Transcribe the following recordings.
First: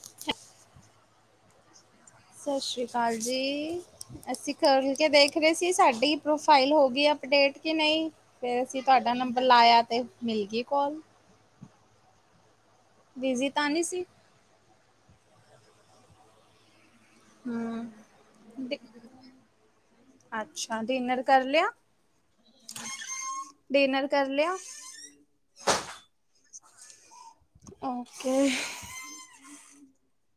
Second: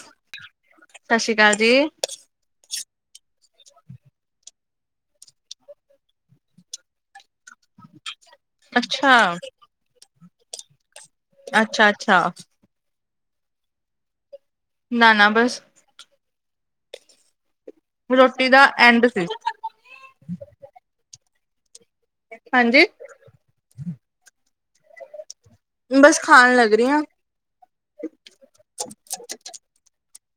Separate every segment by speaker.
Speaker 1: ਸਤਿ ਸ੍ਰੀ ਅਕਾਲ ਜੀ।
Speaker 2: ਸਤਿ ਸ਼੍ਰੀ ਅਕਾਲ ਜੀ। ਅਸੀਂ ਕਰ ਕੇ ਦੇਖ ਰਹੇ ਸੀ ਸਾਡੀ ਪ੍ਰੋਫਾਈਲ ਹੋਗੀ ਅਪਡੇਟ ਕੇ ਨਈ ਫੇਰ ਅਸੀਂ ਤੁਹਾਡਾ
Speaker 1: ਅੱਛਾ
Speaker 2: ਨੰਬਰ ਲਾਇਆ ਤੇ ਮਿਲ ਗਈ ਕਾੱਲ।
Speaker 1: ਅੱਛਾ ਅੱਛਾ।
Speaker 2: ਬਿਜੀ ਤਾਂ ਨਹੀਂ ਸੀ।
Speaker 1: ਨਾ ਨਾ ਬਸ।
Speaker 2: ਹਮ
Speaker 1: ਰੋਟੀ ਦਾ ਐਂਡ ਸੀ
Speaker 2: ਅੱਛਾ ਡਿਨਰ ਕਰ ਲਿਆ।
Speaker 1: ਹਾਂਜੀ।
Speaker 2: ਡਿਨਰ ਕਰ ਲਿਆ?
Speaker 1: ਬਸ ਖਾਣ ਲੱਗ ਰਹੇ ਹਾਂ।
Speaker 2: ਓਕੇ।
Speaker 1: [unintelligible]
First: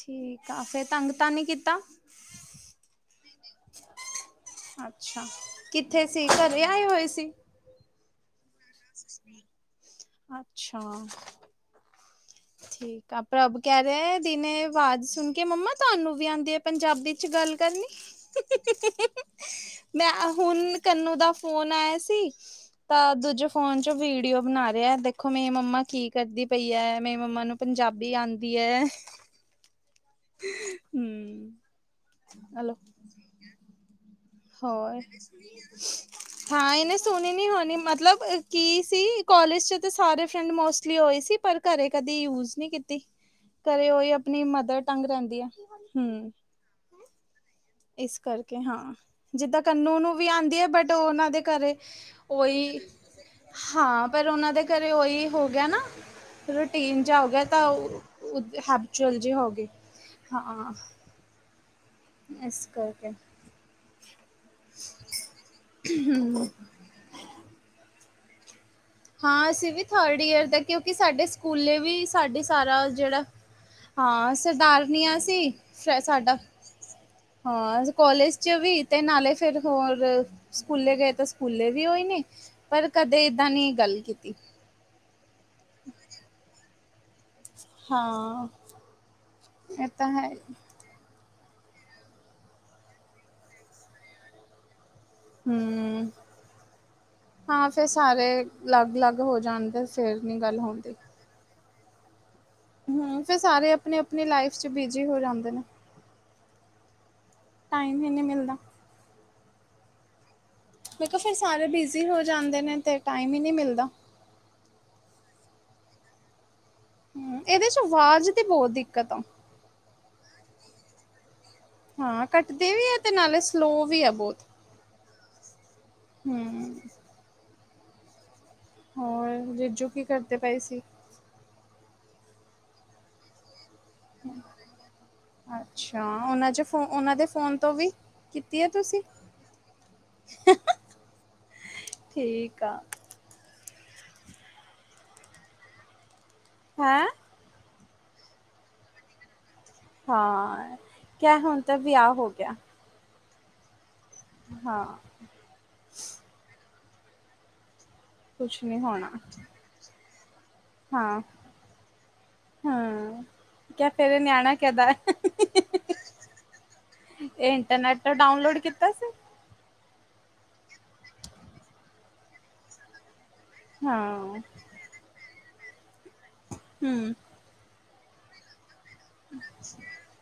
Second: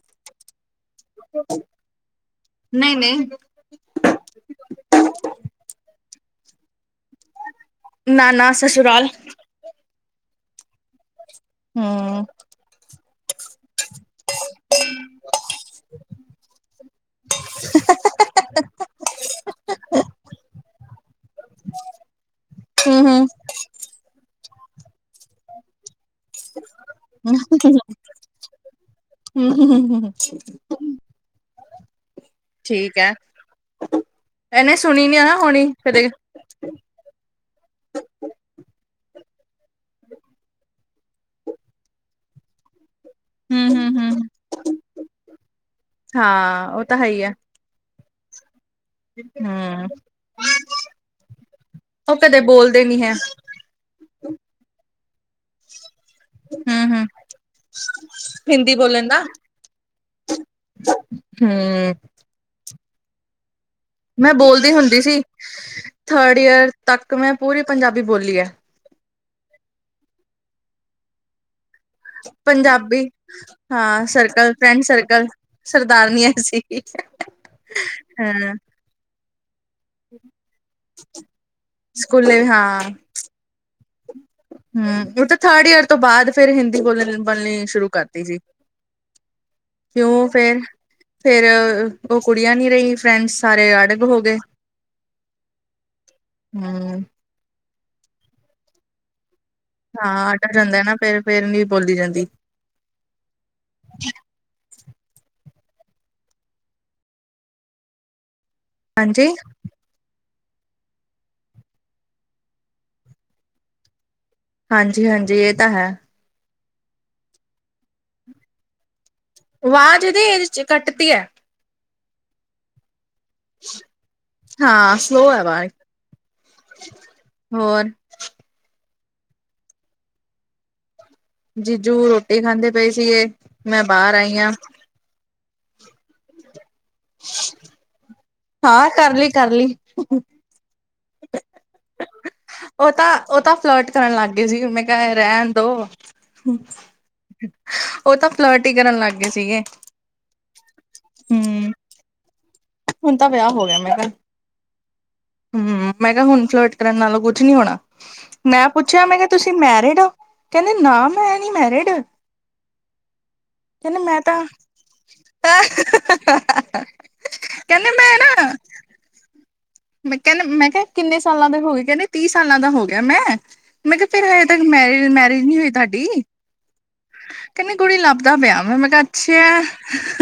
Speaker 2: ਠੀਕ ਆ ਫਿਰ ਤੰਗ ਤਾਂ ਨਹੀਂ ਕੀਤਾ।
Speaker 1: ਨਹੀਂ ਨਹੀਂ।
Speaker 2: ਅੱਛਾ ਕਿੱਥੇ ਸੀ ਘਰੇ ਆਏ ਹੋਏ ਸੀ।
Speaker 1: ਨਾ ਨਾ ਸਸੁਰਾਲ।
Speaker 2: ਅੱਛਾ।
Speaker 1: ਹਮ।
Speaker 2: ਤਾਂ ਪ੍ਰਭ ਕਹਿ ਰਹੇ ਦਿਨੇ ਆਵਾਜ਼ ਸੁਣ ਕੇ ਮੰਮਾ ਤੁਹਾਨੂੰ ਵੀ ਆਂਦੀ ਐ ਪੰਜਾਬੀ ਚ ਗੱਲ ਕਰਨੀ। ਮੈਂ ਹੁਣ ਕੰਨੂੰ ਦਾ ਫੋਨ ਆਇਆ ਸੀ। ਤਾਂ
Speaker 1: ਹਮ
Speaker 2: ਦੂਜੇ ਫੋਨ ਚ ਵੀਡੀਓ ਬਣਾ ਰਿਹਾ ਦੇਖੋ ਮੇਰੀ ਮੰਮਾ ਕੀ ਕਰਦੀ ਪਈ ਹੈ। ਮੇਰੀ ਮੰਮਾ ਨੂੰ ਪੰਜਾਬੀ ਆਂਦੀ ਹੈ।
Speaker 1: ਹਮ ਹਮ ਹਮ ਹਮਮ।
Speaker 2: ਹਮ ਹੈਲੋ।
Speaker 1: ਠੀਕ ਹੈ ਇਹਨੇ ਸੁਣੀ ਨੀ ਆ ਨਾ ਹੋਣੀ ਤਦੇ।
Speaker 2: ਹਾਂ ਇਹਨੇ ਸੁਣੀ ਨੀ ਹੋਣੀ ਮਤਲਬ ਕੀ ਸੀ ਕੋਲਜ ਚ ਤਾਂ ਸਾਰੇ ਫਰੈਂਡ ਮੋਸਟਲੀ ਹੋਈ ਸੀ ਪਰ ਘਰੇ ਕਦੀ ਯੂਜ ਨਹੀਂ ਕੀਤੀ
Speaker 1: ਹਮ
Speaker 2: ਘਰੇ
Speaker 1: ਹਮ
Speaker 2: ਓਹੀ
Speaker 1: ਹਮ
Speaker 2: ਆਪਣੀ ਮਦਰ ਟੰਗ ਰਹਿੰਦੀ ਐ ਹਮ।
Speaker 1: ਤਾਂਹੀ ਹੈ।
Speaker 2: ਇਸ ਕਰਕੇ ਹਾਂ। ਜਿੱਦਾਂ
Speaker 1: ਹਮ
Speaker 2: ਕੰਨੂੰ ਨੂੰ ਵੀ ਆਂਦੀ ਹੈ ਬਟ ਉਹਨਾਂ ਦੇ ਘਰੇ
Speaker 1: ਉਹ ਕਦੇ
Speaker 2: ਉਹੀ
Speaker 1: ਬੋਲਦੇ ਨੀ ਹੈ
Speaker 2: ਹਾਂ ਪਰ ਉਹਨਾਂ ਦੇ ਘਰੇ ਉਹੀ ਹੋ ਗਿਆ ਨਾ
Speaker 1: ਹਮ
Speaker 2: ਰੂਟੀਨ
Speaker 1: ਹਮ
Speaker 2: ਜਾ ਹੋਗੇ ਤਾਂ
Speaker 1: ਹਿੰਦੀ ਬੋਲਣ
Speaker 2: ਹੈਬਚਯੂਲ
Speaker 1: ਦਾ
Speaker 2: ਜ ਹੋਗੇ ਹਾਂ।
Speaker 1: ਹਮ।
Speaker 2: ਇਸ ਕਰਕੇ।
Speaker 1: ਮੈਂ ਬੋਲਦੀ ਹੁੰਦੀ ਸੀ ਥਰਡ ਈਅਰ ਤੱਕ ਮੈਂ ਪੂਰੀ ਪੰਜਾਬੀ ਬੋਲੀ ਏ।
Speaker 2: ਹਾਂ ਅਸੀਂ ਵੀ ਥਰਡ ਈਅਰ ਦਾ ਕਿਉਂਕਿ ਸਾਡੇ ਸਕੂਲੇ ਵੀ ਸਾਡੇ ਸਾਰਾ
Speaker 1: ਪੰਜਾਬੀ
Speaker 2: ਜਿਹੜਾ, ਹਾਂ ਸਰਦਾਰਨੀਆਂ ਸੀ
Speaker 1: ਸਰਦਾਰਨੀਆਂ
Speaker 2: ਸਾਡਾ
Speaker 1: ਸੀ।
Speaker 2: ਹਾਂ, ਅੱਜ ਕਾਲੇਜ
Speaker 1: ਹਾਂ
Speaker 2: ਚ ਵੀ ਤੇ ਨਾਲੇ ਫਿਰ ਹੋਰ ਸਕੂਲੇ ਗਏ ਤਾਂ ਸਕੂਲੇ ਵੀ ਹੋ ਹੀ ਨੇ,
Speaker 1: ਸਕੂਲੇ
Speaker 2: ਪਰ
Speaker 1: ਹਾਂ
Speaker 2: ਕਦੇ ਇੱਦਾਂ ਨਹੀਂ ਗੱਲ ਕੀਤੀ।
Speaker 1: ਹਮ ਉਹ ਤਾਂ ਥਰਡ ਈਅਰ ਤੋਂ ਬਾਅਦ ਫਿਰ ਹਿੰਦੀ ਬੋਲ ਬੋਲਣੀ ਸ਼ੁਰੂ ਕਰਤੀ ਸੀ।
Speaker 2: ਹਾਂ ਇਹ ਤਾਂ
Speaker 1: ਕਿਉਂ
Speaker 2: ਹੈ।
Speaker 1: ਫੇਰ ਫੇਰ ਉਹ ਕੁੜੀਆਂ ਨੀ ਰਹੀ ਫਰੈਂਡਸ ਸਾਰੇ ਅੜਗ ਹੋ ਗਏ।
Speaker 2: ਹਮ
Speaker 1: ਹੂੰ
Speaker 2: ਹਾਂ ਫੇਰ ਸਾਰੇ ਅਲੱਗ ਅਲੱਗ ਹੋ ਜਾਂਦੇ।
Speaker 1: ਹਾਂ ਆਡਾ [unintelligible] ਜਾਂਦਾ ਨਾ ਫੇਰ ਫੇਰ ਨੀ ਬੋਲੀ ਜਾਂਦੀ।
Speaker 2: ਹਮ ਫੇਰ ਸਾਰੇ ਆਪਣੀ ਆਪਣੀ ਲਾਈਫ ਚ ਬਿਜੀ ਹੋ ਜਾਂਦੇ ਨੇ। ਟਾਈਮ ਹੀ ਨਹੀਂ ਮਿਲਦਾ।
Speaker 1: ਹਾਂਜੀ।
Speaker 2: ਮੈ ਕਿਹਾ ਫੇਰ ਸਾਰੇ ਬਿਜ਼ੀ ਹੋ ਜਾਂਦੇ ਨੇ ਤੇ ਟਾਈਮ ਹੀ ਨਹੀਂ ਮਿਲਦਾ।
Speaker 1: ਹਾਂਜੀ- ਹਾਂਜੀ ਇਹ ਤਾਂ ਹੈ।
Speaker 2: ਹ ਇਹਦੇ ਚ ਆਵਾਜ਼ ਦੀ ਬਹੁਤ ਦਿੱਕਤ ਆ।
Speaker 1: ਆਵਾਜ਼ ਦੀ ਇਹਦੇ ਚ ਕੱਟਦੀ ਹੈ।
Speaker 2: ਹਾਂ ਕੱਟਦੇ ਵੀ ਹੈ ਤੇ ਨਾਲੇ ਸਲੋ ਵੀ ਆ ਬਹੁਤ
Speaker 1: ਹਾਂ ਸਲੋ ਹੈ ਆਵਾਜ਼
Speaker 2: ਹਮ।
Speaker 1: ਹੋਰ।
Speaker 2: ਹੋਰ, ਰਿਜੂ ਕੀ ਕਰਦੇ ਪਏ ਸੀ।
Speaker 1: ਜੀਜੂ ਰੋਟੀ ਖਾਂਦੇ ਪਈ ਸੀਗੇ, ਮੈਂ ਬਾਹਰ ਆਈ ਹਾਂ।
Speaker 2: ਅੱਛਾ, ਉਹਨਾਂ ਚ ਫੋ ਉਹਨਾਂ ਦੇ ਫੋਨ ਤੋਂ ਵੀ ਕੀਤੀ ਆ
Speaker 1: ਹਾਂ
Speaker 2: ਤੁਸੀਂ
Speaker 1: ਕਰਲੀ -ਕਰਲੀ
Speaker 2: ਠੀਕ ਆ।
Speaker 1: ਉਹ ਤਾਂ ਉਹ ਤਾਂ ਫਲੋਟ ਕਰਨ ਲੱਗ ਗਏ ਸੀ ਮੈਂ ਕਿਹਾ ਰਹਿਣ ਦੋ
Speaker 2: ਹੈਂ।
Speaker 1: ਉਹ ਤਾਂ ਫਲੋਟ ਹੀ ਕਰਨ ਲੱਗ ਗਏ ਸੀਗੇ।
Speaker 2: ਹਾਂ, ਕਿਆ ਹੁਣ
Speaker 1: ਹੂੰ
Speaker 2: ਤਾਂ ਵਿਆਹ ਹੋ ਗਿਆ।
Speaker 1: ਹੁਣ ਤਾਂ ਵਿਆਹ ਹੋ ਗਿਆ ਮੇਰਾ,
Speaker 2: ਹਾਂ।
Speaker 1: ਹਮ ਮੈਂ ਕਿਹਾ ਹੁਣ ਫਲੋਟ ਕਰਨ ਨਾਲੋਂ ਕੁਛ ਨੀ ਹੋਣਾ।
Speaker 2: ਕੁਛ
Speaker 1: ਮੈਂ
Speaker 2: ਨੀ
Speaker 1: ਪੁੱਛਿਆ,
Speaker 2: ਹੋਣਾ
Speaker 1: ਮੈਂ ਕਿਹਾ ਤੁਸੀਂ ਮੈਰਿਡ ਹੋ ਕਹਿੰਦੇ ਨਾ
Speaker 2: ਹਾਂ
Speaker 1: ਮੈਂ ਨੀ ਮੈਰਿਡ
Speaker 2: ਹਾਂ ਕਿਆ ਫੇਰ
Speaker 1: ਮੈਂ ਤਾਂ
Speaker 2: ਨਿਆਣਾ ਕਿਹਦਾ। ਇਹ
Speaker 1: ਕਹਿੰਦੇ
Speaker 2: ਇੰਟਰਨੈਟ
Speaker 1: ਮੈਂ ਨਾ
Speaker 2: ਡਾਊਨਲੋਡ ਕੀਤਾ ਸੀ।
Speaker 1: ਮੈਂ ਕਹਿੰਦੇ, ਮੈਂ ਕਿਹਾ ਕਿੰਨੇ ਸਾਲਾਂ ਦੇ ਹੋ ਗਏ ਕਹਿੰਦੇ ਤੀਹ ਸਾਲਾਂ ਦਾ ਹੋ ਗਿਆ ਮੈਂ, ਮੈਂ ਕਿਹਾ ਫੇਰ
Speaker 2: ਹਾਂ
Speaker 1: ਹਜੇ ਤ ਮੈਰਿ ਮੈਰਿਜ ਨਹੀਂ ਹੋਈ ਤੁਹਾਡੀ।
Speaker 2: ਹਮ।
Speaker 1: ਕਹਿੰਦੇ ਕੁੜੀ ਲੱਭਦਾ ਪਿਆ ਮੈਂ, ਮੈਂ ਕਿਹਾ ਅੱਛਾ ਆ।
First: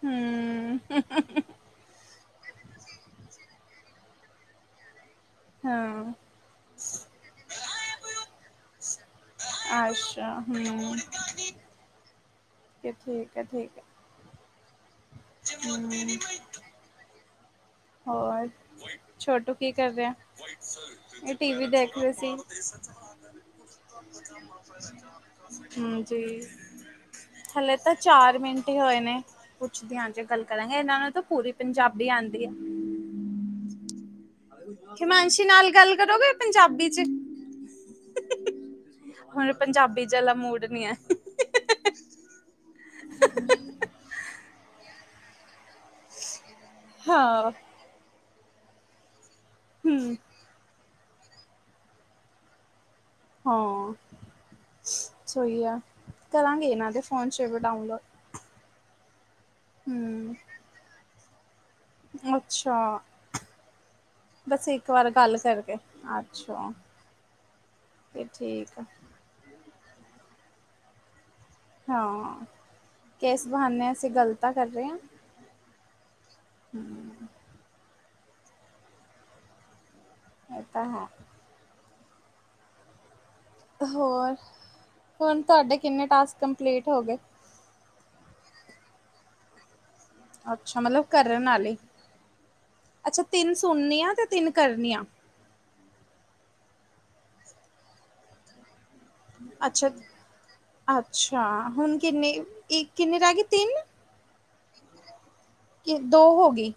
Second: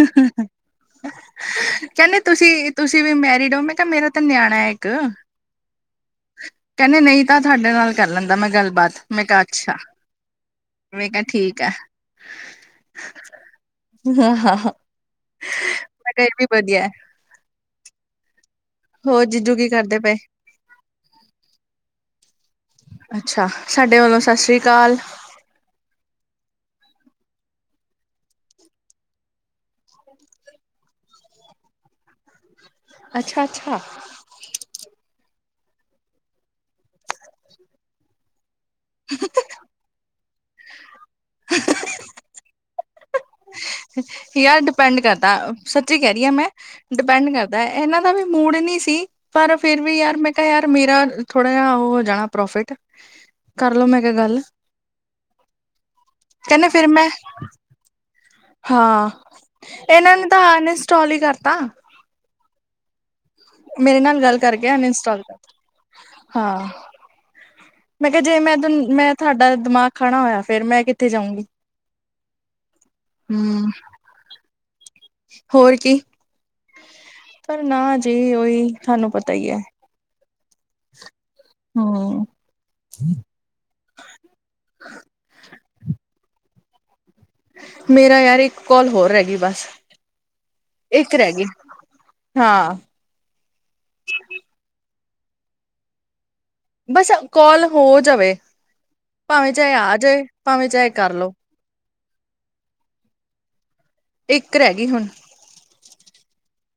Speaker 2: ਹਮ
Speaker 1: ਕਹਿੰਦੇ ਤੁਸੀਂ, ਤੁਸੀਂ ਵੀ ਮੈਰਿਡ ਹੋ ਮੈਂ ਕਿਹਾ ਮੇਰਾ ਤਾਂ ਨਿਆਣਾ ਹੈ ਇੱਕ।
Speaker 2: ਹਾਂ।
Speaker 1: ਕਹਿੰਦੇ ਨਹੀਂ ਤਾਂ ਤੁਹਾਡੇ ਨਾਲ ਕਰ ਲੈਂਦਾ ਮੈਂ ਗੱਲਬਾਤ, ਮੈਂ ਕਿਹਾ ਅੱਛਾ,
Speaker 2: ਅੱਛਾ ਹਮ
Speaker 1: ਮੈਂ ਕਿਹਾ ਠੀਕ। ਕਾਹ।
Speaker 2: ਠੀਕ -ਠੀਕ ਹੈ।
Speaker 1: ਹਾਂ- ਹਾਂ -ਹਾਂ।
Speaker 2: ਹਦੀ। [unintelligible]
Speaker 1: ਵਧੀਆ।
Speaker 2: ਹੋਰ,
Speaker 1: ਹੋਰ
Speaker 2: ਛੋਟੂ
Speaker 1: ਜੀਜੂ
Speaker 2: ਕੀ ਕਰ
Speaker 1: ਕਰਦੇ
Speaker 2: ਰਿਹਾ?
Speaker 1: ਪਏ
Speaker 2: ਏ ਟੀ ਵੀ ਦੇਖ ਰਹੇ ਸੀ।
Speaker 1: ਅੱਛਾ ਸਾਡੇ ਵੱਲੋਂ ਸਤਿ ਸ੍ਰੀ ਅਕਾਲ
Speaker 2: ਹਾਂਜੀ, ਹਲੇ ਤਾ ਚਾਰ ਮਿੰਟ ਈ ਹੋਏ ਨੇ। ਪੁੱਛਦੇ ਆਂ ਜੇ ਗੱਲ ਕਰਾਂਗੇ, ਇੰਨਾਂ ਨੂੰ ਤਾਂ ਪੂਰੀ ਪੰਜਾਬੀ ਆਉਂਦੀ ਏ।
Speaker 1: ਅੱਛਾ, ਅੱਛਾ।
Speaker 2: ਹਿਮਾਂਸ਼ੀ ਨਾਲ ਗੱਲ ਕਰੋਗੇ ਪੰਜਾਬੀ ਚ, ਹੁਨ ਪੰਜਾਬੀ ਜਾਲਾ ਮੂੜ ਨੀ ਐ।
Speaker 1: [inaudible]
Speaker 2: [inaudible]
Speaker 1: ਯਾਰ ਡਪੈਂਡ ਕਰਦਾ, ਸੱਚੀ ਕੈ ਰੀ ਆਂ ਮੈਂ, ਡਿਪੈਂਡ
Speaker 2: ਹਾਂ
Speaker 1: ਕਰਦਾ ਏ। ਐਨਾ ਦਾ ਵੀ ਮੂੜ ਨੀ ਸੀ, ਪਰ ਫੇਰ ਵੀ
Speaker 2: ਹੂੰ
Speaker 1: ਯਾਰ ਮੈਂ ਤਾ ਯਾਰ ਮੇਰਾ ਥੋੜਾ ਜਾ ਹੋ ਜਾਨਾ ਪ੍ਰੋਫਿਟ ਕਰਲੋ
Speaker 2: ਹਾਂ
Speaker 1: ਮੈਂ ਕਿਹਾ ਗੱਲ
Speaker 2: ਸਈ ਐ,
Speaker 1: ਕਹਿੰਦੇ
Speaker 2: ਕਰਾਂਗੀ
Speaker 1: ਫਿਰ
Speaker 2: ਇਨਾਂ ਦੇ
Speaker 1: ਮੈਂ
Speaker 2: ਫੋਨ ਚ ਵੀ ਡਾਊਨਲੋਡ
Speaker 1: ਹਾਂ ਇਹਨਾਂ ਨੇ
Speaker 2: ਹੂੰ
Speaker 1: ਤਾਂ ਅਨਇੰਸਟਾਲ ਹੀ ਕਰਤਾ।
Speaker 2: ਅੱਛਾ।
Speaker 1: ਮੇਰੇ ਨਾਲ ਗੱਲ
Speaker 2: ਬਸ
Speaker 1: ਕਰਕੇ
Speaker 2: ਇੱਕ ਵਾਰ
Speaker 1: ਅਨਇੰਸਟਾਲ
Speaker 2: ਗੱਲ
Speaker 1: ਕਰ
Speaker 2: ਕਰਕੇ
Speaker 1: ਹਾਂ
Speaker 2: ਅੱਛਾ।
Speaker 1: ਮੈਂ ਕਿਹਾ
Speaker 2: ਤੇ
Speaker 1: ਜੇ ਮੈਂ,
Speaker 2: ਠੀਕ ਆ
Speaker 1: ਮੈਂ ਤੁਹਾਡਾ ਦਿਮਾਗ ਖਾਣਾ ਹੋਇਆ ਫੇਰ ਮੈਂ ਕਿੱਥੇ ਜਾਊਂਗੀ।
Speaker 2: ਹਾਂ ਕਿਸ
Speaker 1: ਹਮ
Speaker 2: ਬਹਾਨੇ ਅਸੀਂ ਗਲ ਤਾਂ ਕਰ ਰਹੇ ਹਾਂ।
Speaker 1: ਹੋਰ ਕੀ, ਪਰ ਨਾ ਜੀ ਉਹੀ ਤੁਹਾਨੂੰ ਪਤਾ ਹੀ ਹੈ।
Speaker 2: ਏ ਤਾਂ ਹੈ।
Speaker 1: ਹੂੰ।
Speaker 2: ਹੋਰ, ਹੁਨ ਤਾਡੇ ਕਿੰਨੇ ਟਾਸਕ ਕੰਪਲੀਟ ਹੋ ਗੇ?
Speaker 1: ਮੇਰਾ ਯਾਰ ਇੱਕ ਕੋਲ ਹੋਰ ਰੈ ਗਈ, ਬਸ।
Speaker 2: ਅੱਛਾ, ਮਤਲਬ
Speaker 1: ਇੱਕ ਰਹਿ ਗਈ
Speaker 2: ਕਰਨ ਆਲੀ,
Speaker 1: ਹਾਂ
Speaker 2: ਅੱਛਾ ਤਿਨ ਸੁਨੀਆਂ, ਤੇ ਤਿੰਨ ਕਰਨੀਆਂ।
Speaker 1: ਬਸ ਕੋਲ ਹੋ ਜਾਵੇ, ਭਾਵੇਂ ਚਾਏ ਆ ਜੇ, ਪਾਵੇਂ ਚਾਏ ਕਾਰ ਲੋ।
Speaker 2: ਹਾਂ, ਹੁਨ ਕਿੰਨੀ, ਈ ਕਿੰਨੀ ਰੈਗੀ ਤਿੰਨ?
Speaker 1: ਇੱਕ ਰੈਗੀ ਹੁਨ
Speaker 2: ਕੇ ਦੋ ਹੋਗੀ?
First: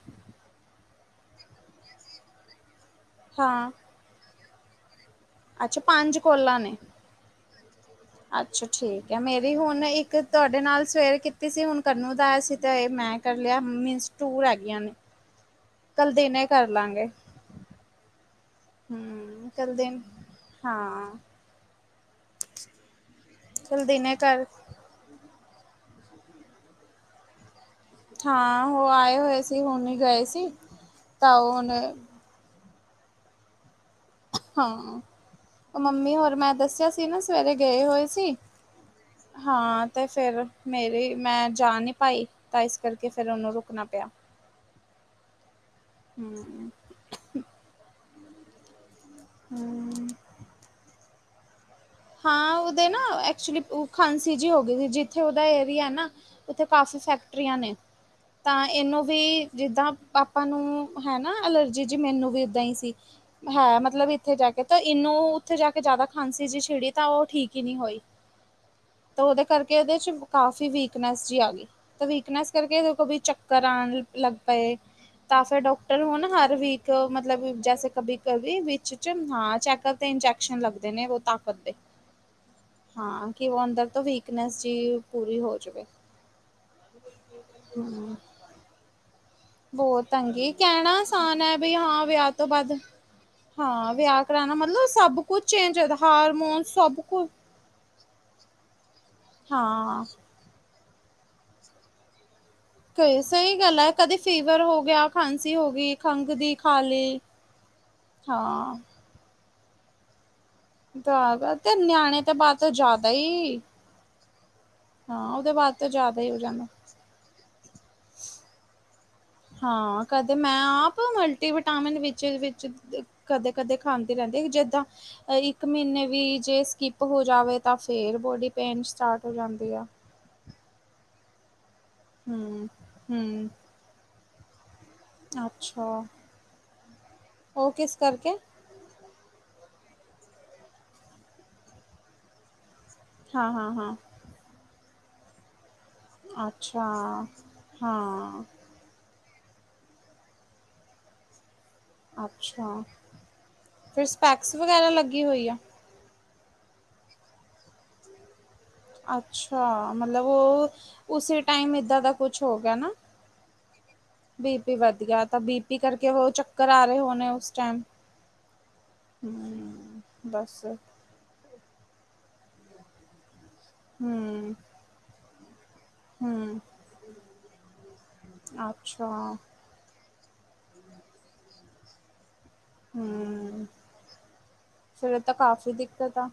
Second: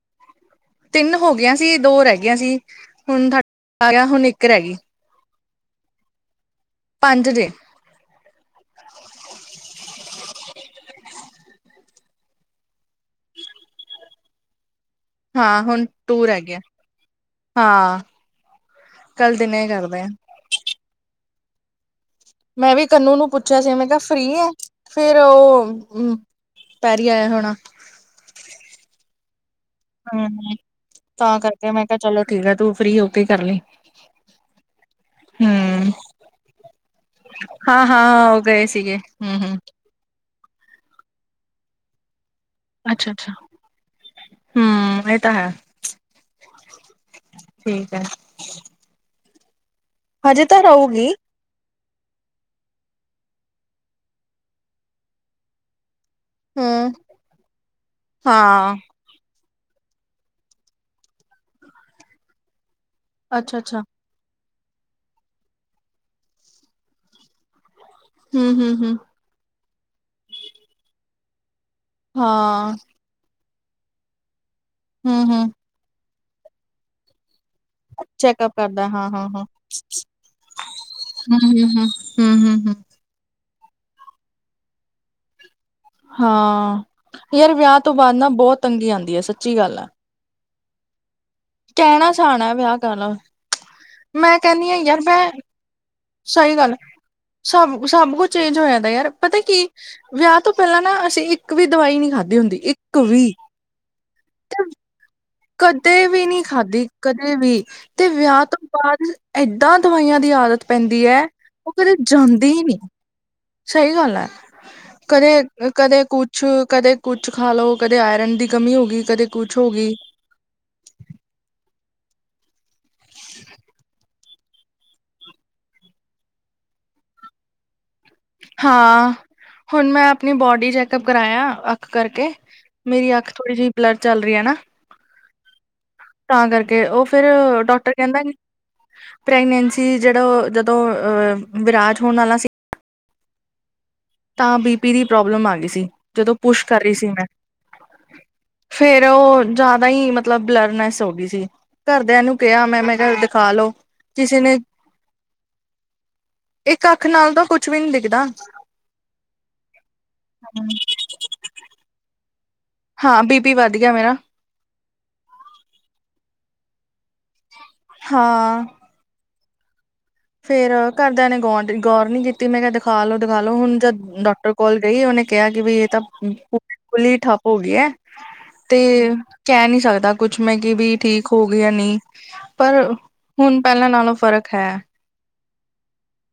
Speaker 1: ਤਿੰਨ ਹੋ ਗਿਆਂ ਸੀ, ਦੋ ਰੈ ਗਿਆਂ ਸੀ, ਹੁਨ
Speaker 2: ਹਾਂ
Speaker 1: ਤਾਡਾ ਆ ਗੇਆ ਹੁਨ ਇੱਕ ਰੈਗੀ।
Speaker 2: ਅੱਛਾ, ਪਾੰਜ ਕੋਲਾਂ ਨੇ।
Speaker 1: ਪਾੰਜ ਜੇ।
Speaker 2: ਅੱਛਾ, ਠੀਕ ਐ, ਮੇਰੀ ਹੋਨ ਇੱਕ ਤੁਆਡੇ ਨਾਲ ਸਵੇਰੇ ਕੀਤੀ ਸੀ, ਹੁਨ ਕੰਨੂੰ ਦਾ ਆਯਾ ਸੀ, ਤੇ ਏ ਮੈਂ ਕਰ ਲੇਆ ਮੀਨਸ ਟੂ ਰੈਗੀਆ ਨੇ।
Speaker 1: ਹਾਂ, ਹੁਨ
Speaker 2: ਕੱਲ
Speaker 1: ਟੂ
Speaker 2: ਦਿਨੇ
Speaker 1: ਰੈਗਿਐ,
Speaker 2: ਕਰ
Speaker 1: ਹਾਂ। ਕੱਲ ਦਿਨੇ
Speaker 2: ਹੂੰ,
Speaker 1: ਕਰਦੇ ਆ
Speaker 2: [unintelligible] ਹਾਂ।
Speaker 1: ਮੈਂ ਵੀ ਕੰਨੂੰ ਨੂੰ ਪੁੱਛੇਆ ਸੀ,
Speaker 2: ਚੱਲ
Speaker 1: ਮੈਂ ਕੇਆ
Speaker 2: ਦਿਨੇ
Speaker 1: ਫ੍ਰੀ
Speaker 2: ਕਰ
Speaker 1: ਐ? ਫੇਰ, ਓ [inaudible] ਪੈਰੀ ਆਯਾ ਹੋਣਾ?
Speaker 2: ਹਾਂ, ਓ ਆਏ ਹੋਏ ਸੀ ਹੋਨੀ
Speaker 1: ਹੂੰ, ਤਾ ਕਰਕੇ ਮੈ ਕੇਆ, ਚਲੋ ਠੀਕ ਐ ਤੂੰ ਫ੍ਰੀ ਹੋਕੇ ਈ ਕਰਲੀਂ।
Speaker 2: ਹਾਂ। ਓ ਮੰਮੀ ਹੋਰ ਮੈ ਦੱਸੇਆ ਸੀ ਨਾ, ਸਵੇਰੇ ਗਏ
Speaker 1: ਹਾਂ
Speaker 2: ਹੋਏ
Speaker 1: ਹਾਂ
Speaker 2: ਸੀ,
Speaker 1: ਉਹ ਗਏ ਸੀਗੇ ਹਮ ਹਮ
Speaker 2: ਹਾਂ ਤੇ ਫੇਰ ਮੇਰੀ ਮੈਂ ਜਾ ਨੀ ਪਾਈ, ਤਾ ਇਸ ਕਰਕੇ ਫੇਰ ਓਨੂੰ ਰੁਕਨਾ ਪੇਆ।
Speaker 1: ਹੂੰ, ਏ ਤਾ ਹੈ।
Speaker 2: ਹੂੰ।
Speaker 1: ਠੀਕ ਐ।
Speaker 2: ਹੂੰ।
Speaker 1: ਹਜੇ ਤਾ ਰਊਗੀ।
Speaker 2: ਹਾਂ, ਉਦੇ ਨਾ ਐਕਚੁਲੀ ਖਾਂਸੀ ਜੀ ਹੋਗੀ ਸੀ, ਜਿੱਥੇ ਓਦਾ ਏਰੀਆ ਏ ਨਾ ਓਥੇ
Speaker 1: ਹਮ
Speaker 2: ਕਾਫੀ ਫੈਕਟਰੀਆਂ ਨੇ, ਤਾ
Speaker 1: ਹਾਂ
Speaker 2: ਏਨੂੰ ਵੀ ਜਿੱਦਾਂ ਪਾਪਾ ਨੂੰ ਹੈਨਾ ਅਲਰਜੀ ਜੀ, ਮੈਨੂੰ ਵੀ ਇੱਦਾ ਈ ਸੀ,
Speaker 1: ਅੱਛਾ
Speaker 2: ਹਾਂ
Speaker 1: ਅੱਛਾ
Speaker 2: ਮਤਲਬ ਇੱਥੇ ਰੈ ਕੇ। ਤੇ ਇਨੂੰ ਉੱਥੇ ਜਾ ਕੇ ਜਾਦਾ ਖਾਂਸੀ ਜਿ ਛਿੜੀ, ਤਾ ਓ ਠੀਕ ਈ ਨੀ ਹੋਈ।
Speaker 1: ਹੂੰ, ਹੂੰ, ਹੂੰ।
Speaker 2: ਤਾਂ ਓਦੇ ਕਰਕੇ ਓਦੇ 'ਚ ਕਾਫੀ ਵੀਕਨੈਸ ਜੀ ਆ ਗਈ, ਤਾਂ ਵੀਕਨੈਸ
Speaker 1: ਹਾਂ
Speaker 2: ਕਰਕੇ ਏਦੇ ਕੋ ਵੀ ਚੱਕ ਕਰਾਨ ਲੱਗ ਪਏ,
Speaker 1: ਹਮ
Speaker 2: ਤਾਂ
Speaker 1: ਹਮ
Speaker 2: ਫਿਰ ਡੋਕਟਰ ਹੁਨ ਹਰ ਵੀਕ ਮਤਲਬ ਜ ਕਬੀ ਕਵੀ ਵਿੱਚ ਚ, ਹਾਂ ਚੈਕਪ ਤੇ ਇੰਜੈਕਸ਼ਨ ਲੱਗਦੇ ਨੇ ਓ ਤਾਕਤ ਦੇ
Speaker 1: ਹੂੰ, ਹੂੰ, ਹੂੰ।
Speaker 2: ਹਾਂ ਕਿ ਅੰਦਰ ਤੋਂ ਵੀਕਨੈਸ ਜੀ ਪੂਰੀ ਹੋ ਜਾਵੇ
Speaker 1: ਹਾਂ ਯਾਰ ਵਿਆਹ ਤੋਂ ਬਾਅਦ ਨਾ ਬਹੁਤ ਤੰਗੀ ਆਉਂਦੀ ਹੈ ਸੱਚੀ ਗੱਲ ਆ
Speaker 2: ਬਹੁਤ ਤੰਗੀ ਕਹਿਣਾ ਆਸਾਨ ਹੈ ਬਈ ਹਾਂ
Speaker 1: ਕਹਿਣਾ
Speaker 2: ਵਿਆਹ ਤੋਂ
Speaker 1: ਸਹਾਣਾ
Speaker 2: ਬਾਅਦ
Speaker 1: ਕਰ ਲਓ
Speaker 2: ਹਾਂ ਵਿਆਹ ਕਰਾਉਣਾ ਮਤਲਬ ਸਭ ਕੁਛ ਚੇਂਜ ਉਹਦਾ
Speaker 1: ਸਈ ਗੱਲ ਐ, ਸਬ, ਸਬ ਕੁਛ ਚੇਂਜ ਹੋ ਜਾਂਦਾ ਯਾਰ, ਪਤਾ ਕੀ
Speaker 2: ਹਾਂ
Speaker 1: ਵਿਆ ਤੋਂ ਪੈਲਾਂ ਨਾ, ਅਸੀਂ ਇੱਕ ਵੀ ਦਵਾਈ ਨੀ ਖਾਦੀ ਹੁੰਦੀ ਇੱਕ
Speaker 2: ਕਈ,
Speaker 1: ਵੀ
Speaker 2: ਸਈ ਗੱਲ ਐ, ਕਦੇ ਫੀਵਰ
Speaker 1: ਤੇ
Speaker 2: ਹੋ ਗੇਆ
Speaker 1: ਕਦੇ ਵੀ ਨੀ ਖਾੱਦੀ, ਕਦੇ ਵੀ, ਤੇ ਵਿਆ ਤੋ
Speaker 2: ਹਾਂ
Speaker 1: ਬਾਦ ਐਦਾ ਦਵਾਈਆਂ ਦੀ ਆਦਤ ਪੈਂਦੀ ਐ, ਓ
Speaker 2: ਤੇ
Speaker 1: ਕਦੇ
Speaker 2: ਨਿਆਣੇ ਤਾਂ
Speaker 1: ਜਾਂਦੀ
Speaker 2: ਬਾਅਦ
Speaker 1: ਈ
Speaker 2: ਤੋਂ
Speaker 1: ਨੀ।
Speaker 2: ਜ਼ਿਆਦਾ ਹੀ
Speaker 1: ਸਈ ਗਾੱਲ ਐ,
Speaker 2: ਹਾਂ
Speaker 1: ਕਦੇ
Speaker 2: ਉਹਦੇ ਬਾਅਦ ਤੋਂ
Speaker 1: ਕ
Speaker 2: ਜ਼ਿਆਦਾ ਹੀ ਹੋ
Speaker 1: ਕੁੱਛ,
Speaker 2: ਜਾਂਦਾ।
Speaker 1: ਕਦੇ ਕੁਛ ਖਾ ਲੋ ਕਦੇ ਆਏਰਨ ਦੀ ਕਮੀ ਹੋ ਗਈ ਕਦੇ ਕੁਛ ਹੋ ਗਈ
Speaker 2: ਹਾਂ ਕਦੇ ਮੈਂ ਆਪ ਮਲਟੀਵਿਟਾਮਿਨ ਵਿੱਚ, ਵਿੱਚ ਕਦੇ, ਕਦੇ ਖਾਂਦੇ ਰੈਂਦੇ ਜਿੱਦਾਂ, ਇੱਕ ਮ੍ਹੀਨੇ ਵੀ ਜੇ ਸਿਕੀਪ ਹੋ ਜਾਵੇ ਤਾਂ ਫੇਰ ਬੋੜੀ ਪੇਨ
Speaker 1: ਹਾਂ
Speaker 2: ਸਟਾਟ ਹੋ ਜਾਂਦੀ ਆ।
Speaker 1: ਮੈਂ ਹੁਣ ਬੋਡੀ ਚੈੱਕਅਪ ਕਰਵਾਇਆ ਅੱਖ ਕਰਕੇ ਮੇਰੀ ਅੱਖ
Speaker 2: ਹੂੰ-ਹੂੰ
Speaker 1: ਥੋੜੀ ਜਿਹੀ ਬਲਰ ਚੱਲ ਰਹੀ ਹੈ ਨਾ
Speaker 2: ਅੱਛਾ
Speaker 1: ਤਾਂ ਕਰਕੇ ਉਹ ਫਿਰ
Speaker 2: ਉਹ
Speaker 1: ਡਾਕਟਰ
Speaker 2: ਕਿਸ
Speaker 1: ਕਹਿੰਦਾ
Speaker 2: ਕਰਕੇ?
Speaker 1: ਪ੍ਰੈਗਨੈਂਸੀ ਜਿਹੜਾ ਜਦੋਂ ਅਹ ਵਿਰਾਜ ਹੋਣ ਵਾਲਾ ਸੀ
Speaker 2: ਹਾਂ ਹਾਂ ਹਾਂ
Speaker 1: ਤਾਂ ਬੀ ਪੀ ਦੀ ਪ੍ਰੋਬਲਮ ਆ ਗਈ ਸੀ ਜਦੋਂ ਪੁਸ਼
Speaker 2: ਅੱਛਾ ਹਾਂ
Speaker 1: ਫਿਰ ਉਹ ਜ਼ਿਆਦਾ ਹੀ ਮਤਲਬ ਬਲਰਨੈਸ ਹੋ ਗਈ ਸੀ ਘਰਦਿਆਂ ਨੂੰ ਕਿਹਾ ਮੈਂ
Speaker 2: ਅੱਛਾ
Speaker 1: ਮੈਂ ਕਿਹਾ ਦਿਖਾਲਓ
Speaker 2: ਫਿਰ
Speaker 1: ਕਿਸੇ
Speaker 2: ਸਪੈਕਸ
Speaker 1: ਨੇ
Speaker 2: ਵਗੈਰਾ ਲੱਗੀ ਹੋਈ ਆ।
Speaker 1: ਇੱਕ ਅੱਖ ਨਾਲ ਤਾਂ ਕੁੱਛ ਵੀ ਨੀ ਦਿਖਦਾ
Speaker 2: ਅੱਛਾ ਮਤਲਬ ਉਹ ਉਸੇ ਟਾਈਮ ਏਦਾਂ ਦਾ ਕੁਛ ਹੋ ਗਿਆ ਨਾ
Speaker 1: ਹਾਂ ਬੀ ਪੀ ਵੱਧ ਗਿਆ ਮੇਰਾ
Speaker 2: ਬੀ ਪੀ ਵੱਧ ਗਿਆ ਤਾਂ ਬੀਪੀ ਕਰਕੇ ਉਹ ਚੱਕਰ ਆ ਰਹੇ ਹੋਣੇ ਉਸ ਟਾਈਮ
Speaker 1: ਹਾਂ
Speaker 2: ਹੂ,,,
Speaker 1: ਫਿਰ ਘਰਦਿਆਂ ਨੇ ਗੌਰ ਗੌਰ ਨੀ ਕੀਤੀ ਮੈਂ ਕਿਹਾ ਦਿਖਾ ਲੋੋ ਦਿਖਾ ਲੋ ਹੁਣ ਜਦ ਡਾਕਟਰ
Speaker 2: ਹੂੰ,
Speaker 1: ਕੋਲ ਗਈ ਉਹਨੇ ਕਿਹਾ ਕਿ ਬਈ ਇਹ ਤਾਂ
Speaker 2: ਹੂੰ,
Speaker 1: ਬੁੱਲੀ ਠੱਪ ਹੋ ਗਈ ਹੈ ਤੇ
Speaker 2: ਅੱਛਾ
Speaker 1: ਕਹਿ ਨੀ ਸਕਦਾ ਕੁਛ ਮੈਂ ਕਿ ਵੀ ਠੀਕ ਹੋ ਗਿਆ ਨਹੀਂ ਪਰ ਹੁਣ
Speaker 2: ਹੂੰ,
Speaker 1: ਪਹਿਲਾਂ ਨਾਲੋਂ ਫ਼ਰਕ ਹੈ
Speaker 2: ਫਿਰ ਤਾਂ ਕਾਫ਼ੀ ਦਿੱਕਤ ਆ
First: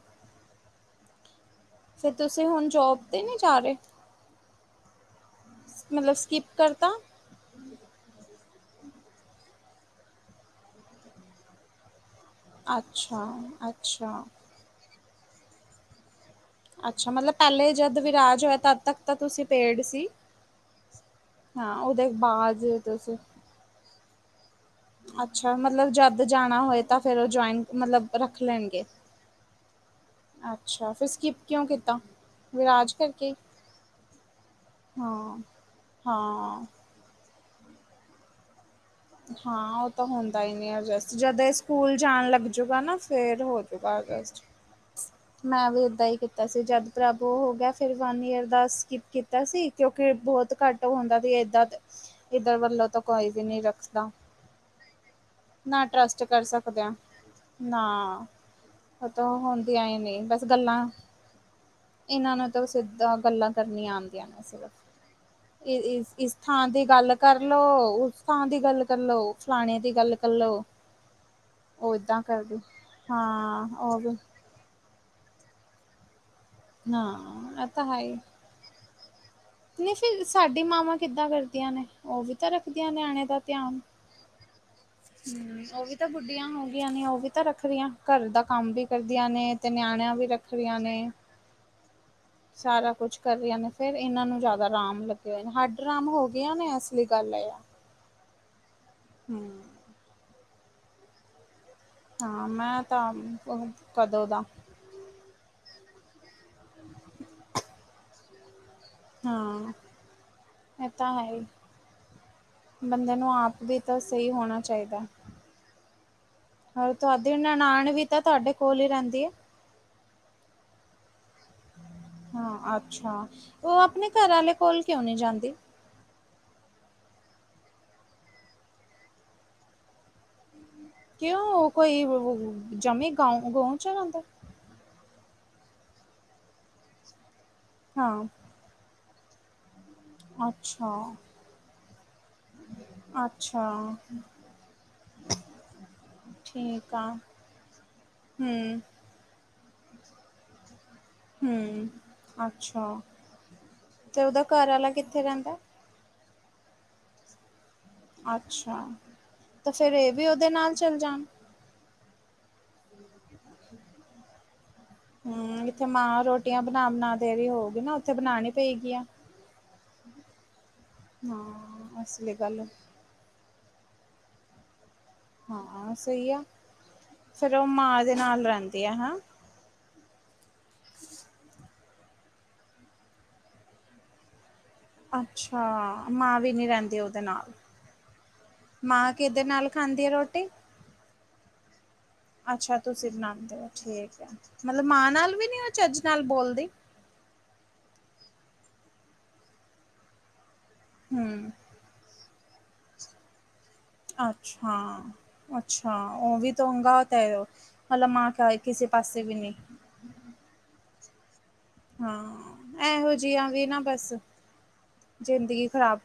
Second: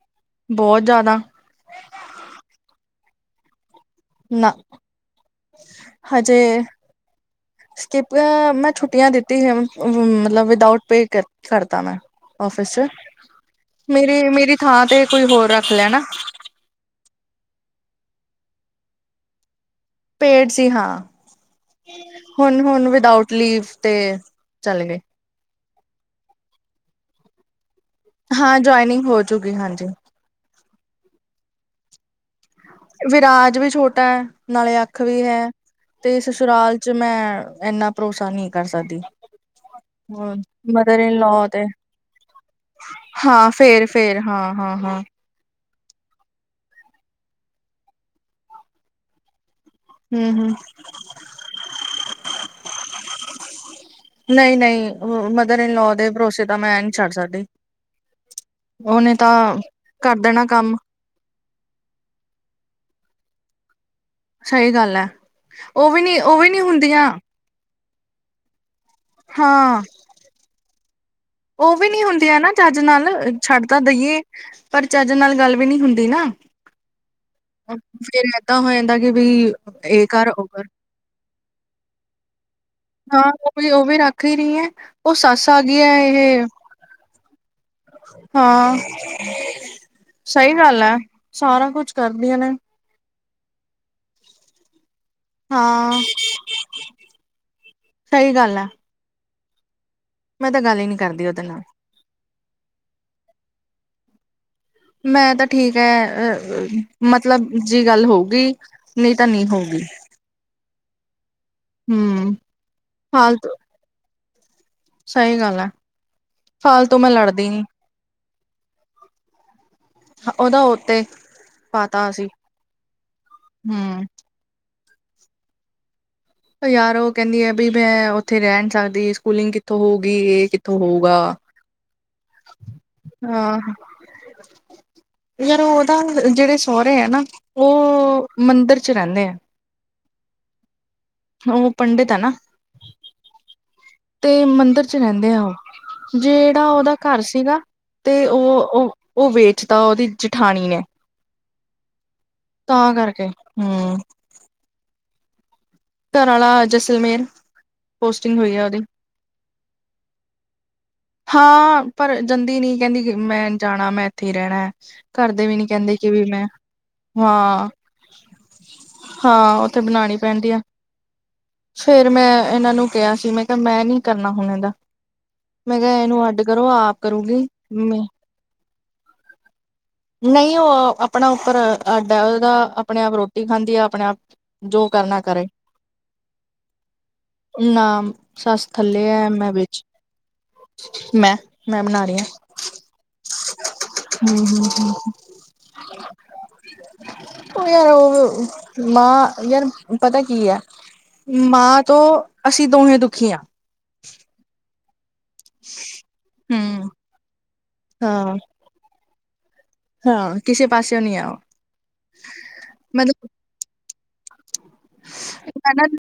Speaker 1: ਬਹੁਤ ਜ਼ਿਆਦਾ
Speaker 2: ਫਿਰ ਤੁਸੀਂ ਹੁਣ ਜੋਬ ਤੇ ਨਹੀ ਜਾ ਰਹੇ
Speaker 1: ਨਾ
Speaker 2: ਮਤਲਬ
Speaker 1: ਹਜੇ
Speaker 2: ਸਕਿਪ ਕਰਤਾ
Speaker 1: ਸਕਿਪ ਮੈਂ ਛੁੱਟੀਆਂ ਦਿੱਤੀ ਸੀ ਮਤਲਬ ਵਿਦਾਓਟ ਪੇ ਕਰਤਾ ਮੈਂ ਆਫਿਸ ਚ
Speaker 2: ਅੱਛਾ,
Speaker 1: ਮੇਰੀ
Speaker 2: ਅੱਛਾ।
Speaker 1: ਮੇਰੀ ਥਾਂ ਤੇ ਕੋਈ ਹੋਰ ਰੱਖ ਲਿਆ ਨਾ
Speaker 2: ਅੱਛਾ ਮਤਲਬ ਪਹਿਲੇ ਜਦ ਵਿਰਾਜ ਹੋਇਆ ਤਦ ਤੱਕ ਤਾਂ ਤੁਸੀਂ ਪੇਡ ਸੀ
Speaker 1: ਪੇਡ ਸੀ ਹਾਂ
Speaker 2: ਹਾਂ ਉਹਦੇ
Speaker 1: ਹੁਣ
Speaker 2: ਬਾਅਦ
Speaker 1: ਹੁਣ
Speaker 2: ਤੁਸੀਂ
Speaker 1: ਵਿਦਊਟ ਲੀਵ ਤੇ ਚੱਲ ਗਏ
Speaker 2: ਅੱਛਾ ਮਤਲਬ ਜਦ ਜਾਣਾ ਹੋਏ ਤਾਂ ਫਿਰ ਉਹ ਜੁਆਇਨ ਮਤਲਬ ਰੱਖ
Speaker 1: ਹਾਂ
Speaker 2: ਲੈਣਗੇ
Speaker 1: ਜੁਆਇਨਿੰਗ ਹੋ ਚੁੱਕੀ ਹਾਂਜੀ
Speaker 2: ਅੱਛਾ ਫਿਰ ਸਕਿਪ ਕਿਉਂ ਕੀਤਾ ਵਿਰਾਜ ਕਰਕੇ
Speaker 1: ਵਿਰਾਜ ਵੀ ਛੋਟਾ ਹੈ ਨਾਲੇ ਅੱਖ ਵੀ ਹੈ
Speaker 2: ਹਾਂ,
Speaker 1: ਤੇ
Speaker 2: ਹਾਂ।
Speaker 1: ਸੁਸਰਾਲ ਚ ਮੈਂ ਇੰਨਾ ਭਰੋਸਾ ਨਹੀਂ ਕਰ ਸਕਦੀ
Speaker 2: ਹਾਂ ਉਹ ਤਾਂ ਹੁੰਦਾ ਹੀ ਨਹੀ
Speaker 1: ਮਦਰ
Speaker 2: ਅਡਜਸਟ
Speaker 1: ਇਨ
Speaker 2: ਜਦ
Speaker 1: ਲੋ ਤੇ
Speaker 2: ਸਕੂਲ ਜਾਣ ਲੱਗਜੂਗਾ ਨਾ ਫਿਰ
Speaker 1: ਹਾਂ ਫੇਰ
Speaker 2: ਹੋਜੂਗਾ
Speaker 1: ਫੇਰ
Speaker 2: ਅਜਸਟ
Speaker 1: ਹਾਂ ਹਾਂ ਹਾਂ
Speaker 2: ਮੈਂ ਵੀ ਏਦਾਂ ਹੀ ਕੀਤਾ ਸੀ ਜਦ ਪ੍ਰਭ ਹੋ ਗਿਆ ਫਿਰ ਵਨ ਈਅਰ ਦਾ ਸਕਿਪ ਕੀਤਾ ਸੀ ਕਿਉਂਕਿ
Speaker 1: ਹੂੰ
Speaker 2: ਬਹੁਤ
Speaker 1: ਹੂੰ
Speaker 2: ਘੱਟ ਹੁੰਦਾ ਸੀ ਏਦਾਂ ਇੱਧਰ ਵੱਲੋਂ ਤਾਂ ਕੋਈ ਵੀ ਨੀ ਰੱਖ
Speaker 1: ਨਹੀਂ। ਨਹੀਂ। ਮ।
Speaker 2: ਨਾ। ਟਰਸਟ। ਕਰ। ਸਕਦੇ। ਆ। ਨਾ। ਉਹ। ਤਾਂ। ਹੁੰਦੀਆਂ। ਹੀ।
Speaker 1: ਕਰ
Speaker 2: ਨਹੀਂ। ਬਸ।
Speaker 1: ਦੇਣਾ ਕੰਮ
Speaker 2: ਗੱਲਾਂ। ਇਹਨਾਂ। ਨੂੰ। ਤਾਂ। ਸਿੱਧਾ। ਗੱਲਾਂ। ਕਰਨ। ਆਉਂਦੀਆਂ। ਨੇ।
Speaker 1: ਸਹੀ ਗੱਲ ਹੈ ਉਹ ਵੀ ਨੀ
Speaker 2: ਸਿਰਫ। ਇਸ।
Speaker 1: ਉਹ ਵੀ ਨੀ
Speaker 2: ਥਾਂ। ਦੀ।
Speaker 1: ਹੁੰਦੀਆਂ
Speaker 2: ਗੱਲ। ਕਰ। ਕਰਲੋ। ਉਸਥਾਂ। ਦੀ। ਗੱਲ। ਕਰਲੋ। ਫਲਾਣਿਆਂ।
Speaker 1: ਹਾਂ
Speaker 2: ਦੀ। ਗੱਲ। ਕਰਲੋ।
Speaker 1: ਉਹ ਵੀ ਨੀ ਹੁੰਦੀਆਂ ਨਾ ਚੱਜ ਨਾਲ ਛੱਡਦਾ
Speaker 2: ਉਹ
Speaker 1: ਦਈਏ। ਪਰ ਚੱਜ ਨਾ ਗੱਲ ਵੀ ਨਹੀਂ ਹੁੰਦੀ ਨਾ
Speaker 2: ਨਾ ਇਹ ਤਾਂ ਹੈ ਹੀ
Speaker 1: ਫੇਰ ਏਦਾਂ ਹੋ ਜਾਂਦਾ ਕਿ ਵੀ
Speaker 2: ਨਹੀਂ
Speaker 1: ਇਹ
Speaker 2: ਫਿਰ
Speaker 1: ਕਰ ਉਹ
Speaker 2: ਸਾਡੀ
Speaker 1: ਕਰ
Speaker 2: ਮਾਵਾਂ ਕਿੱਦਾਂ ਕਰਦੀਆਂ ਨੇ। ਉਹ ਵੀ ਤਾਂ ਰੱਖਦੀਆਂ ਨਿਆਣੇ ਦਾ ਧਿਆਨ।
Speaker 1: ਕਰਰੀਏ।
Speaker 2: ਹੂ ਉਹ ਵੀ ਤਾਂ ਬੁੱਢੀਆਂ ਹੋ ਗਈਆਂ ਨੇ ਉਹ ਵੀ ਤਾਂ ਰੱਖਦੀਆਂ ਘਰ ਦਾ ਕੰਮ
Speaker 1: ਹਾਂ
Speaker 2: ਵੀ ਕਰਦੀਆਂ ਨੇ। ਤੇ ਨਿਆਣਿਆਂ ਵੀ ਰੱਖ
Speaker 1: ਸਹੀ
Speaker 2: ਰਆਂ
Speaker 1: ਗੱਲ
Speaker 2: ਨੇ
Speaker 1: ਹੈ ਸਾਰਾ ਕੁਛ ਕਰਦੀਆਂ ਨੇ
Speaker 2: ਸਾਰਾ ਕੁਛ। ਕਰਹੀ ਨੇ ਫਿਰ ਇਹਨਾਂ ਨੂੰ ਜ਼ਿਆਦਾ ਆਰਾਮ ਲੱਗੇ ਹੋਏ ਨੇ ਹੱਡ
Speaker 1: ਹਾਂ
Speaker 2: ਆਰਾਮ ਹੋ ਗਈਆਂ ਨੇ ਅਸਲੀ ਗੱਲ ਹੈ ਆ।
Speaker 1: ਸਹੀ ਗੱਲ ਹੈ।
Speaker 2: ਹੂ,,,
Speaker 1: ਮੈਂ ਤਾਂ ਗੱਲ ਹੀ ਨਹੀਂ ਕਰਦੀ ਉਹਦੇ ਨਾਲ।
Speaker 2: ਹਾਂ। ਮੈਂ। ਤਾਂ। ਕਦੋਂ। ਦਾ।
Speaker 1: ਮੈਂ। ਤਾਂ। ਠੀਕ। ਹੈ। ਮਤਲਬ। ਜਿ। ਗੱਲ। ਹੋਊਗੀ। ਨਹੀਂ ਤਾਂ ਨਹੀਂ
Speaker 2: ਹਾਂ।
Speaker 1: ਹੋਊਗੀ
Speaker 2: ਇਹ। ਤਾਂ। ਹੈ। ਹੀ।
Speaker 1: ਹਮ
Speaker 2: ਬੰਦੇ। ਨੂੰ।
Speaker 1: ਫਾਲਤੂ
Speaker 2: ਆਪ। ਵੀ। ਤਾਂ। ਸਹੀ। ਹੋਣਾ। ਚਾਹੀਦਾ।
Speaker 1: ਸਹੀ ਗੱਲ ਹੈ
Speaker 2: ਹੋਰ।
Speaker 1: ਫਾਲਤੂ ਮੈਂ
Speaker 2: ਤੁਹਾਡੀ।
Speaker 1: ਲੜਦੀ ਨੀ
Speaker 2: ਨਨਾਣ। ਵੀ। ਤਾਂ। ਤੁਹਾਡੇ। ਕੋਲ। ਹੀ। ਰਹਿੰਦੀ। ਹੈ।
Speaker 1: ਉਹਦਾ। ਉ। ਤੇ।
Speaker 2: ਹਾਂ। ਅੱਛਾ। ਉਹ।
Speaker 1: ਹਮ
Speaker 2: ਆਪਣੇ। ਘਰ। ਆੇ। ਕੋਲ। ਕਿਉਂ। ਨਹੀਂ। ਜਾਂਦੀ।
Speaker 1: ਯਾਰ। ਉਹ। ਕਹਿੰਦੀ। ਹੈ। ਬ। ਮੈਂ। ਉੱਥੇ। ਰਹਿਣ। ਸਕਦੀ। ਸਕੂਲਿੰਗ। ਕਿੱਥੋਂ। ਹੋਊਗੀ। ਇਹ। ਕਿੱਥੋਂ ਹੋਊਗਾ
Speaker 2: ਕਿਉਂ। ਉਹ। ਕੋਈ। ਜਮੀ। ਗਾ।
Speaker 1: ਹਾਂ
Speaker 2: ਗਾ। ਚ। ਜਾਂਂਦਾ।
Speaker 1: ਯਾਰ। ਉਹਦਾ। ਜਿਹੜੇ। ਸਹੁਰੇ। ਹੈ। ਨਾ।
Speaker 2: ਹਾਂ
Speaker 1: ਉਹ। ਮੰਦਿਰ। ਚ। ਰਹਿੰਦੇ। ਆ।
Speaker 2: ਅੱਛਾ।
Speaker 1: ਉਹ। ਪੰਡਿਤ। ਹੈ। ਨਾ।
Speaker 2: ਅੱਛਾ
Speaker 1: ਤੇ। ਮੰਦਿਰ। ਚ। ਰਹਿੰਦੇ। ਆ। ਉਹ। ਜਿਹੜਾ।
Speaker 2: ਠੀਕ
Speaker 1: ਉਹਦਾ।
Speaker 2: ਆ
Speaker 1: ਘਰ। ਸੀਗਾ। ਤੇ। ਉਹ।
Speaker 2: ਹਮ
Speaker 1: ਉਹ। ਉਹ। ਵੇਚਦਾ। ਉਹਦੀ। ਜਠਾਣੀ। ਨੇ।
Speaker 2: ਹਮ। ਅੱਛਾ।
Speaker 1: ਤਾਂ ਕਰਕੇ ਹੂੰ
Speaker 2: ਤੇ। ਉਹਦਾ। ਘਰ। ਆਾ। ਕਿੱਥੇ। ਰਹਿੰਦਾ।
Speaker 1: ਘਰ। ਵਾਲਾ। ਜਸਲਮੇਰ।
Speaker 2: ਅੱਛਾ। ਤੇ। ਫੇਿਰ। ਇਹ। ਵੀ। ਉਹਦੇ। ਨਾਲ। ਚੱਲ। ਜਾਣ।
Speaker 1: ਹਾਂ। ਪਰ। ਜਾਂਦੀ। ਨੀ। ਕਹਿੰਦੀ। ਮੈਂ। ਜਾਣਾ। ਮੈਂ। ਇੱਥੇ। ਹੀ। ਰਹਿਣਾ। ਘਰਦੇ ਵੀ
Speaker 2: ਹਮ।
Speaker 1: ਨੀ
Speaker 2: ਇੱਥੇ।
Speaker 1: ਕਹਿੰਦੇ ਕਿ
Speaker 2: ਮਾਂ।
Speaker 1: ਵੀ ਮੈਂ
Speaker 2: ਰੋਟੀਆਂ। ਬਣਾ। ਬਣਾ। ਦੇ। ਰਹੀ।
Speaker 1: ਹਾਂ
Speaker 2: ਹੋਊਗੀ। ਨਾ। ਉੱਥੇ। ਬਣਾਣੀ। ਪਏਗੀ। ਆ।
Speaker 1: ਹਾਂ। ਉੱਥੇ। ਬਣਾਉਣੀ। ਪੈਂਦੀ। ਆ।
Speaker 2: ਹਾਂ।
Speaker 1: ਫੇਰ ਮੈਂ
Speaker 2: ਇਸਲਈ
Speaker 1: ਇਹਨਾਂ। ਨੂੰ। ਕਿਹਾ। ਸੀ। ਮੈਂ। ਕਿਹਾ। ਮੈਂ। ਨੀ। ਕਰਨਾ। ਹੁਣ। ਇਹ। ਦਾ।
Speaker 2: ਹਾਂ। ਸਹੀ। ਆ।
Speaker 1: ਆਪ ਕਰੂਗੀ
Speaker 2: ਫੇਿਰ। ਉਹ। ਮਾਂ। ਦੇ। ਨਾਲ। ਰਹਿੰਦੀ। ਆ। ਹੈ।
Speaker 1: ਨਹੀਂ। ਉਹ। ਆਪਣਾ। ਉੱਪਰ। ਅੱਡ। ਹੈ। ਉਹਦਾ। ਆਪਣੇ। ਆਪ। ਰੋਟੀ। ਖਾਂਦੀ। ਆ। ਆਪਣੇ। ਆਪ ਜੋ। ਕਰ।
Speaker 2: ਅੱਛਾ। ਮਾਂ। ਵੀ। ਨਹੀਂ। ਰਹਿੰਦੀ। ਉਹਦੇ। ਨਾਲ।
Speaker 1: ਨਾਮ।
Speaker 2: ਮਾਂ। ਕਿਦੇ। ਨਾਲ। ਖਾਂਦੀ। ਹੈ। ਰੋਟੀ।
Speaker 1: ਮੈਂ ਮੈਂ ਬਣਾ ਰਹੀ ਹਾਂ।
Speaker 2: ਅੱਛਾ ਤੁਸੀਂ ਬਣਾਉਂਦੇ ਹੋ ਠੀਕ ਆ
Speaker 1: ਹਮ ਹਮ
Speaker 2: ਮਤਲਬ
Speaker 1: ਹਮ।
Speaker 2: ਮਾਂ ਨਾਲ ਵੀ ਨੀ ਉਹ ਚੱਜ ਨਾਲ ਬੋਲਦੀ?
Speaker 1: ਉਹ ਯਾਰ ਉਹ ਮਾਂ ਯਾਰ ਪਤਾ ਕੀ ਹੈ
Speaker 2: ਹਮ
Speaker 1: ਮਾਂ ਤੋਂ ਅਸੀਂ ਦੋਹੇ ਦੁਖੀ ਹਾਂ।
Speaker 2: ਅੱਛਾ ਅੱਛਾ ਉਹ ਵੀ ਤਾਂ
Speaker 1: ਹਮ।
Speaker 2: ਉੁੰਗਾਤ ਮਤਲਬ ਮ
Speaker 1: ਹਾਂ
Speaker 2: ਕਿਹਾਿਆ। ਕਿਸੇ ਪਾਸੇ ਵੀ ਨਹੀਂ।
Speaker 1: ਹਾਂ ਕਿਸੇ ਪਾਸੇਓ ਨਹੀਂ ਉਹ।
Speaker 2: ਹਾਂ, ਇਹੋ
Speaker 1: ਮਤਲਬ
Speaker 2: ਜਿਹੀਆ ਵੀ ਨਾ ਬਸ ਜ਼ਿੰਦਗੀ
Speaker 1: ਮੈਂ ਨਾ
Speaker 2: ਖਰਾਬ।